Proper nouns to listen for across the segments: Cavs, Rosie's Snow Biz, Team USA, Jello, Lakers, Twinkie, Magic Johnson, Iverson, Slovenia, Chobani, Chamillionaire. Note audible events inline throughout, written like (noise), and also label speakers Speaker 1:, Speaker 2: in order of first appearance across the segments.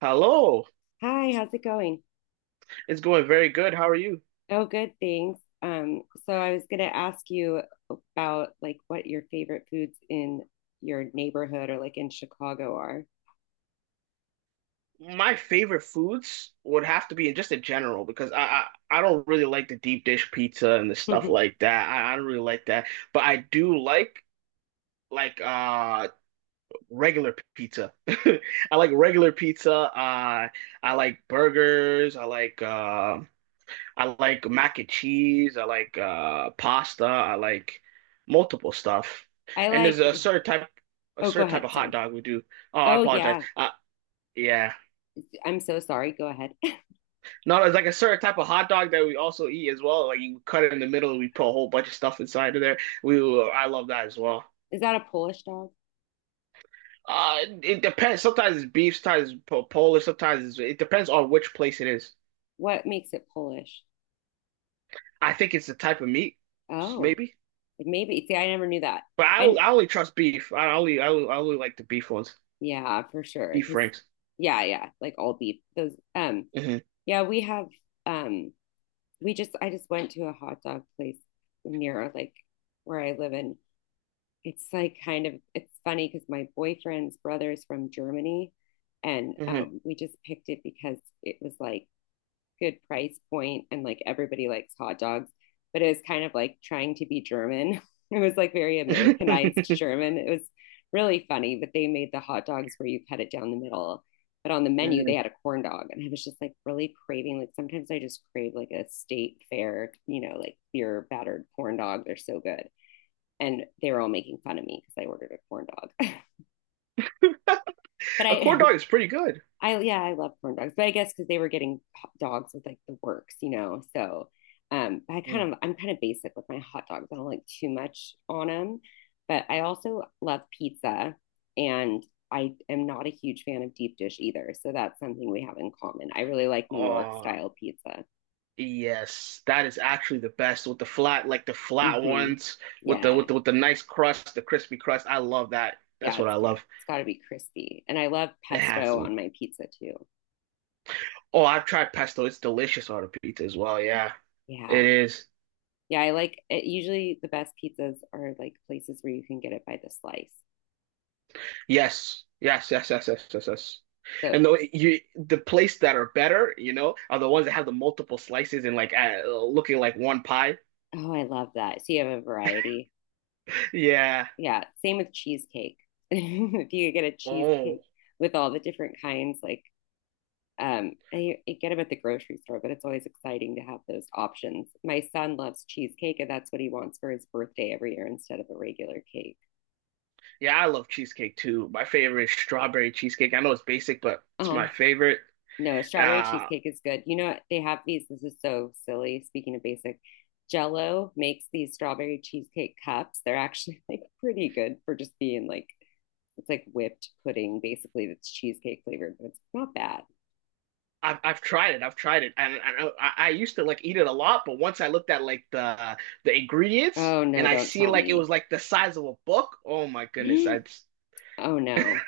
Speaker 1: Hello,
Speaker 2: Hi, how's it going?
Speaker 1: it's going very good. How are you?
Speaker 2: Oh, good, thanks. So I was gonna ask you about like what your favorite foods in your neighborhood or like in Chicago are.
Speaker 1: My favorite foods would have to be just in general because I don't really like the deep dish pizza and the stuff
Speaker 2: (laughs)
Speaker 1: like that. I don't really like that, but I do like like regular pizza. (laughs) I like regular pizza. I like burgers. I like mac and cheese. I like pasta. I like multiple stuff.
Speaker 2: I
Speaker 1: And there's
Speaker 2: like,
Speaker 1: a
Speaker 2: oh, go
Speaker 1: certain type
Speaker 2: ahead,
Speaker 1: of hot
Speaker 2: sorry.
Speaker 1: dog we do. Oh, I
Speaker 2: Oh
Speaker 1: apologize.
Speaker 2: yeah,
Speaker 1: Yeah.
Speaker 2: I'm so sorry. Go ahead. (laughs)
Speaker 1: No, it's like a certain type of hot dog that we also eat as well. Like you cut it in the middle, and we put a whole bunch of stuff inside of there. I love that as well.
Speaker 2: Is that a Polish dog?
Speaker 1: It depends. Sometimes it's beef, sometimes it's Polish, it depends on which place it is.
Speaker 2: What makes it Polish?
Speaker 1: I think it's the type of meat,
Speaker 2: Oh,
Speaker 1: maybe.
Speaker 2: like, maybe. See, I never knew that.
Speaker 1: But
Speaker 2: I
Speaker 1: I only trust beef. I only like the beef ones,
Speaker 2: Yeah, for sure.
Speaker 1: beef
Speaker 2: Because
Speaker 1: rings.
Speaker 2: yeah, yeah, like all beef. Those
Speaker 1: hmm
Speaker 2: yeah, we have um we just I just went to a hot dog place near like where I live, and it's like kind of it's funny because my boyfriend's brother is from Germany, and
Speaker 1: hmm
Speaker 2: we just picked it because it was like good price point and like everybody likes hot dogs, but it was kind of like trying to be German. (laughs) It was like very Americanized
Speaker 1: (laughs)
Speaker 2: German. It was really funny, but they made the hot dogs where you cut it down the middle. But on the menu, they had a corn dog, and I was just like really craving. Like sometimes I just crave like a state fair, you know, like your battered corn dog. They're so good, and they were all making fun of me because I ordered a corn dog. (laughs) But
Speaker 1: A corn dog is pretty good.
Speaker 2: I yeah, I love corn dogs, but I guess because they were getting hot dogs with like the works. So
Speaker 1: Mm.
Speaker 2: I'm kind of basic with my hot dogs. I don't like too much on them, but I also love pizza, and I am not a huge fan of deep dish either. So that's something we have in common. I really like New York
Speaker 1: Oh,
Speaker 2: style pizza.
Speaker 1: yes, that is actually the best with the flat, like the flat
Speaker 2: Hmm.
Speaker 1: ones with the
Speaker 2: Yeah,
Speaker 1: with the with the nice crust, the crispy crust. I love that.
Speaker 2: yeah,
Speaker 1: That's what
Speaker 2: it's
Speaker 1: I
Speaker 2: got
Speaker 1: love.
Speaker 2: it's got to be crispy, and I love
Speaker 1: It has to
Speaker 2: pesto
Speaker 1: be.
Speaker 2: on my pizza too.
Speaker 1: Oh, I've tried pesto. It's delicious on a pizza as well. Yeah, it
Speaker 2: Yeah,
Speaker 1: is.
Speaker 2: yeah, I like it. Usually the best pizzas are like places where you can get it by the slice.
Speaker 1: Yes, yes, yes, yes, yes, yes, yes.
Speaker 2: So,
Speaker 1: And the place that are better, you know, are the ones that have the multiple slices and like looking like one pie.
Speaker 2: oh, I love that. So you have a variety.
Speaker 1: Yeah.
Speaker 2: Yeah, same with cheesecake. (laughs) If you get a
Speaker 1: Oh,
Speaker 2: cheesecake with all the different kinds, like and you get them at the grocery store, but it's always exciting to have those options. My son loves cheesecake, and that's what he wants for his birthday every year instead of a regular cake.
Speaker 1: yeah. I love cheesecake too. My favorite is strawberry cheesecake. I know it's basic, but it's
Speaker 2: Oh,
Speaker 1: my favorite.
Speaker 2: no, a strawberry
Speaker 1: Uh,
Speaker 2: cheesecake is good. You know what? They have these. This is so silly. Speaking of basic, Jello makes these strawberry cheesecake cups. They're actually (laughs) like pretty good for just being like it's like whipped pudding basically that's cheesecake flavored, but it's not bad.
Speaker 1: I've tried it. I've tried it, and I used to like eat it a lot. But once I looked at like the ingredients,
Speaker 2: Oh
Speaker 1: and
Speaker 2: no,
Speaker 1: I
Speaker 2: don't
Speaker 1: seen
Speaker 2: tell
Speaker 1: like it
Speaker 2: me.
Speaker 1: was like the size of a book. Oh my goodness! I just-
Speaker 2: (gasps) Oh no.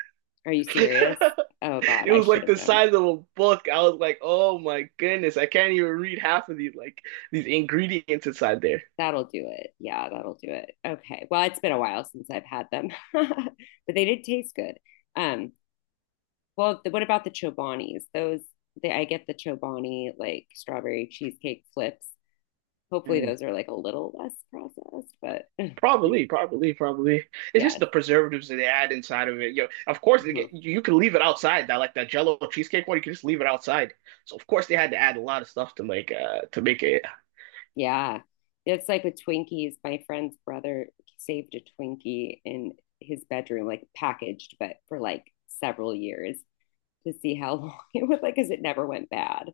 Speaker 2: Are you
Speaker 1: (laughs)
Speaker 2: serious? Oh god,
Speaker 1: it
Speaker 2: I
Speaker 1: was
Speaker 2: should
Speaker 1: like
Speaker 2: have
Speaker 1: the
Speaker 2: known.
Speaker 1: size of a book. I was like, oh my goodness! I can't even read half of these like these ingredients inside there.
Speaker 2: That'll do it. Yeah, that'll do it. Okay. Well, it's been a while since I've had them. (laughs) But they did taste good. Um Well, what about the Chobanis? I get the Chobani like strawberry cheesecake flips. Hopefully, those are like a little less processed, but (laughs)
Speaker 1: Probably, probably, probably. It's just
Speaker 2: yes.
Speaker 1: the preservatives that they add inside of it. You know, of course, they
Speaker 2: Mhm.
Speaker 1: get, you can leave it outside. That like that Jello cheesecake one, you can just leave it outside. So of course they had to add a lot of stuff to make it.
Speaker 2: Yeah. It's like with Twinkies. My friend's brother saved a Twinkie in his bedroom, like packaged, but for like several years to see how long (laughs) it was, like, because it never went bad.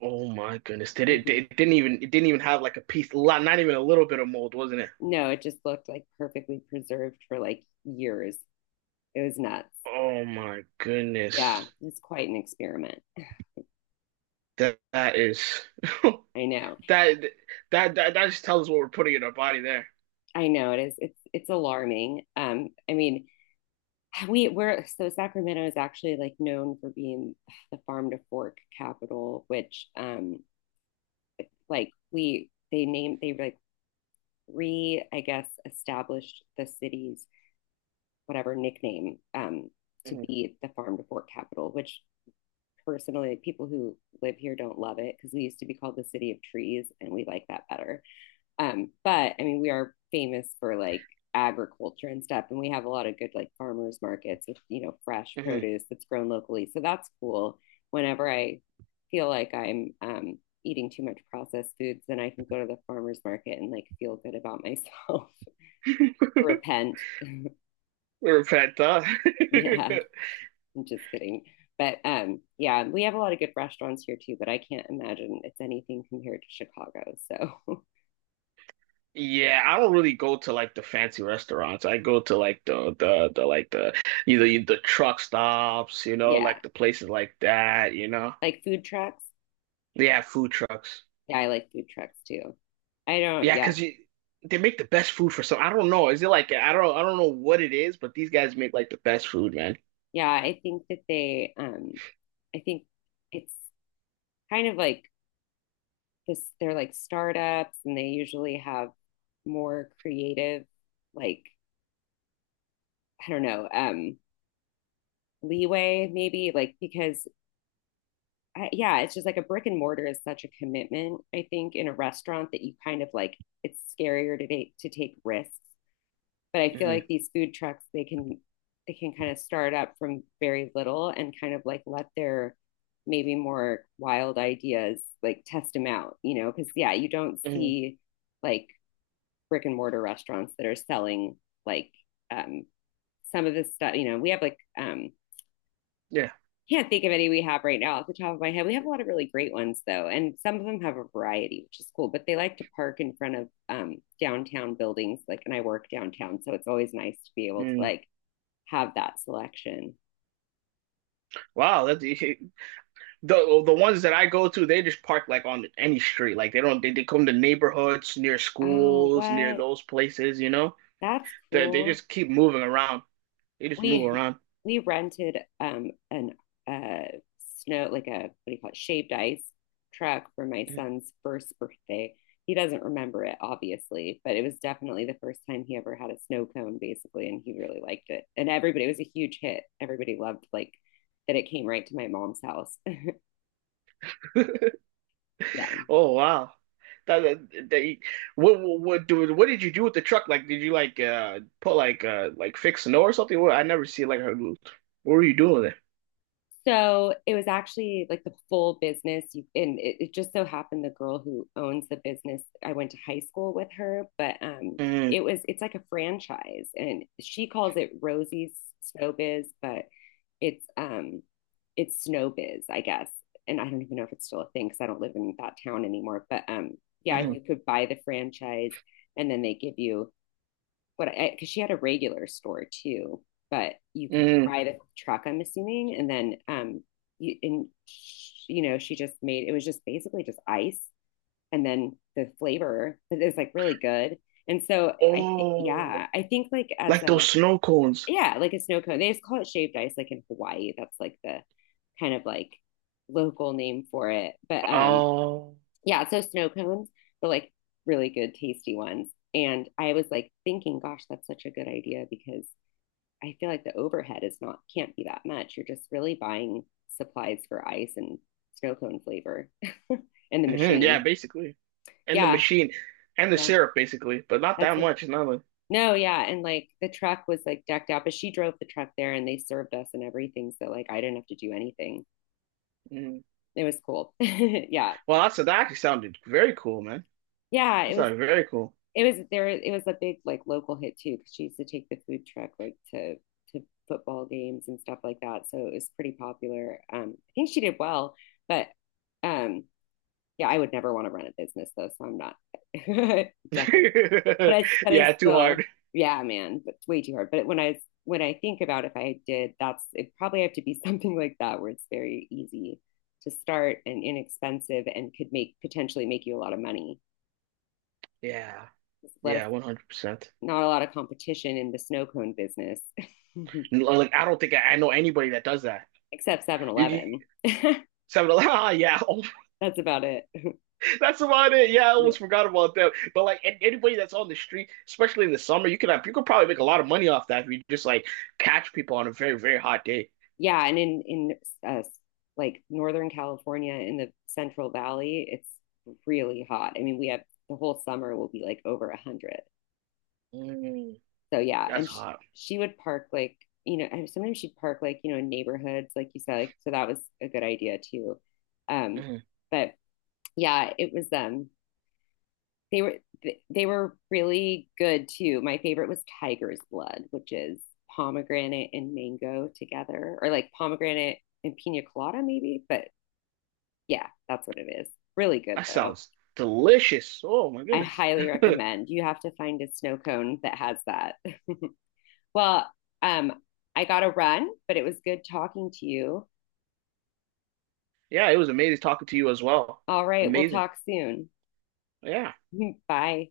Speaker 1: Oh my goodness, did it?
Speaker 2: Hmm.
Speaker 1: It didn't even have like a piece, lot, not even a little bit of mold, wasn't it?
Speaker 2: No, it just looked like perfectly preserved for like years. It was nuts.
Speaker 1: Oh my
Speaker 2: Yeah,
Speaker 1: goodness,
Speaker 2: it's quite an experiment.
Speaker 1: that that is
Speaker 2: I know.
Speaker 1: (laughs) that that just tells us what we're putting in our body there.
Speaker 2: I know it is. It's alarming. I mean, (sighs) we're so Sacramento is actually like known for being (sighs) the farm to fork capital, which like we they like re I guess established the city's whatever nickname to
Speaker 1: Mhm,
Speaker 2: be the farm to fork capital, which personally people who live here don't love it because we used to be called the city of trees, and we like that better. But I mean, we are famous for like agriculture and stuff, and we have a lot of good like farmers markets with fresh produce that's grown locally. So that's cool. Whenever I feel like I'm eating too much processed foods, then I can go to the farmers market and like feel good about myself, (laughs)
Speaker 1: mhm.
Speaker 2: repent.
Speaker 1: (laughs) We're a pet, huh?
Speaker 2: Yeah,
Speaker 1: (laughs)
Speaker 2: I'm just kidding. But yeah, we have a lot of good restaurants here too, but I can't imagine it's anything compared to Chicago. So (laughs)
Speaker 1: Yeah, I don't really go to like the fancy restaurants. I go to like the like the either the truck stops, you know,
Speaker 2: yeah,
Speaker 1: like the places like that, you know.
Speaker 2: like food trucks.
Speaker 1: They have food trucks.
Speaker 2: Yeah, I like food trucks too. I don't,
Speaker 1: Yeah,
Speaker 2: yeah.
Speaker 1: 'cause you they make the best food for some. I don't know. Is it like I don't know what it is, but these guys make like the best food, man.
Speaker 2: Yeah, I think that they I think it's kind of like this, they're like startups, and they usually have more creative, like, I don't know, leeway maybe, like, because yeah, it's just like a brick and mortar is such a commitment, I think, in a restaurant that you kind of like it's scarier to take risks, but I feel
Speaker 1: Hmm
Speaker 2: like these food trucks they can kind of start up from very little and kind of like let their maybe more wild ideas, like, test them out, you know, because yeah, you don't
Speaker 1: hmm
Speaker 2: see like brick and mortar restaurants that are selling like um some of this stuff, you know. We have like
Speaker 1: Yeah.
Speaker 2: can't think of any we have right now off the top of my head. We have a lot of really great ones though, and some of them have a variety, which is cool. But they like to park in front of downtown buildings, like, and I work downtown, so it's always nice to be able to
Speaker 1: Mm.
Speaker 2: like have that selection.
Speaker 1: Wow, that (laughs) the ones that I go to, they just park like on any street. Like they don't they come to neighborhoods near
Speaker 2: Oh,
Speaker 1: schools, near
Speaker 2: what?
Speaker 1: those places, you know?
Speaker 2: That's
Speaker 1: They
Speaker 2: cool.
Speaker 1: just keep moving around. They just move
Speaker 2: We
Speaker 1: around.
Speaker 2: we rented an uh snow, like, a, what do you call it, shaved ice truck for my son's first birthday. He doesn't remember it obviously, but it was definitely the first time he ever had a snow cone basically, and he really liked it. And everybody it was a huge hit. Everybody loved like that it came right to my mom's house. (laughs) Yeah.
Speaker 1: Oh wow. That, that, that- what what what did you do with the truck? Like, did you like put like fix snow or something? What I never see like her. What were you doing with it?
Speaker 2: So it was actually like the full business. And it just so happened the girl who owns the business, I went to high school with her, but it
Speaker 1: Mm,
Speaker 2: was it's like a franchise, and she calls it Rosie's Snow Biz, but it's um, it's Snow Biz, I guess. And I don't even know if it's still a thing because I don't live in that town anymore. But yeah,
Speaker 1: mm,
Speaker 2: you could buy the franchise, and then they give you what I because she had a regular store too, but you could
Speaker 1: mm.
Speaker 2: buy the truck, I'm assuming, and then you and you know she just made, it was just basically just ice and then the flavor, but like really good. And so I think
Speaker 1: Oh,
Speaker 2: yeah, I think like as
Speaker 1: like those
Speaker 2: a
Speaker 1: snow cones.
Speaker 2: yeah, like a snow cone. They just call it shaved ice like in Hawaii. That's like the kind of like local name for it. But
Speaker 1: Oh,
Speaker 2: yeah, so snow cones, but like really good, tasty ones. And I was like thinking, gosh, that's such a good idea because I feel like the overhead is not, can't be that much. You're just really buying supplies for ice and snow cone flavor (laughs) and the
Speaker 1: hmm yeah,
Speaker 2: machine.
Speaker 1: basically. And the
Speaker 2: Yeah,
Speaker 1: machine and the
Speaker 2: yeah,
Speaker 1: syrup, basically, but not
Speaker 2: that's
Speaker 1: that
Speaker 2: it.
Speaker 1: much. It's not like,
Speaker 2: No, yeah, and like the truck was like decked out, but she drove the truck there and they served us and everything. So like I didn't have to do anything.
Speaker 1: mm.
Speaker 2: It was cool. (laughs) Yeah.
Speaker 1: Well, that's that actually sounded very cool, man.
Speaker 2: Yeah, it
Speaker 1: That
Speaker 2: was
Speaker 1: sounded very cool.
Speaker 2: it was there. It was a big like local hit too because she used to take the food truck like to football games and stuff like that. So it was pretty popular. I think she did well, but um, yeah, I would never want to run a business though, so I'm not (laughs) definitely.
Speaker 1: (laughs)
Speaker 2: But I
Speaker 1: Yeah, too
Speaker 2: still,
Speaker 1: hard.
Speaker 2: yeah, man, but it's way too hard. But when I think about if I did, that's it probably have to be (laughs) something like that where it's very easy to start and inexpensive and could make potentially make you a lot of money.
Speaker 1: Yeah,
Speaker 2: Just let us
Speaker 1: yeah, 100%.
Speaker 2: Not a lot of competition in the snow cone business,
Speaker 1: Like, I don't think I know anybody that does that.
Speaker 2: (laughs) except Seven
Speaker 1: You
Speaker 2: Eleven.
Speaker 1: seven (laughs) ah, yeah, oh,
Speaker 2: (laughs) That's about it. (laughs)
Speaker 1: (laughs) that's about it. Yeah, I almost forgot about that. But like, an- anybody that's on the street, especially in the summer, you could probably make a lot of money off that if you just like catch people on a very, very hot day.
Speaker 2: Yeah. And in uh, like Northern California in the Central Valley, it's really hot. I mean, we have the whole summer will be like over 100.
Speaker 1: Mm,
Speaker 2: So, yeah.
Speaker 1: that's
Speaker 2: And
Speaker 1: hot.
Speaker 2: she would park like, sometimes she'd park like, in neighborhoods, like you said. Like, so that was a good idea too. Um,
Speaker 1: Mm,
Speaker 2: but yeah, it was they were they were really good too. My favorite was Tiger's Blood, which is pomegranate and mango together, or like pomegranate and pina colada maybe. But yeah, that's what it is. Really good
Speaker 1: that
Speaker 2: though.
Speaker 1: sounds delicious. Oh my
Speaker 2: I
Speaker 1: goodness.
Speaker 2: highly
Speaker 1: (laughs)
Speaker 2: recommend. You have to find a snow cone that has that. (laughs) Well, um, I got to run, but it was good talking to you.
Speaker 1: Yeah, it was amazing talking to you as well.
Speaker 2: All right, we'll
Speaker 1: Amazing.
Speaker 2: talk soon.
Speaker 1: Yeah.
Speaker 2: (laughs) Bye.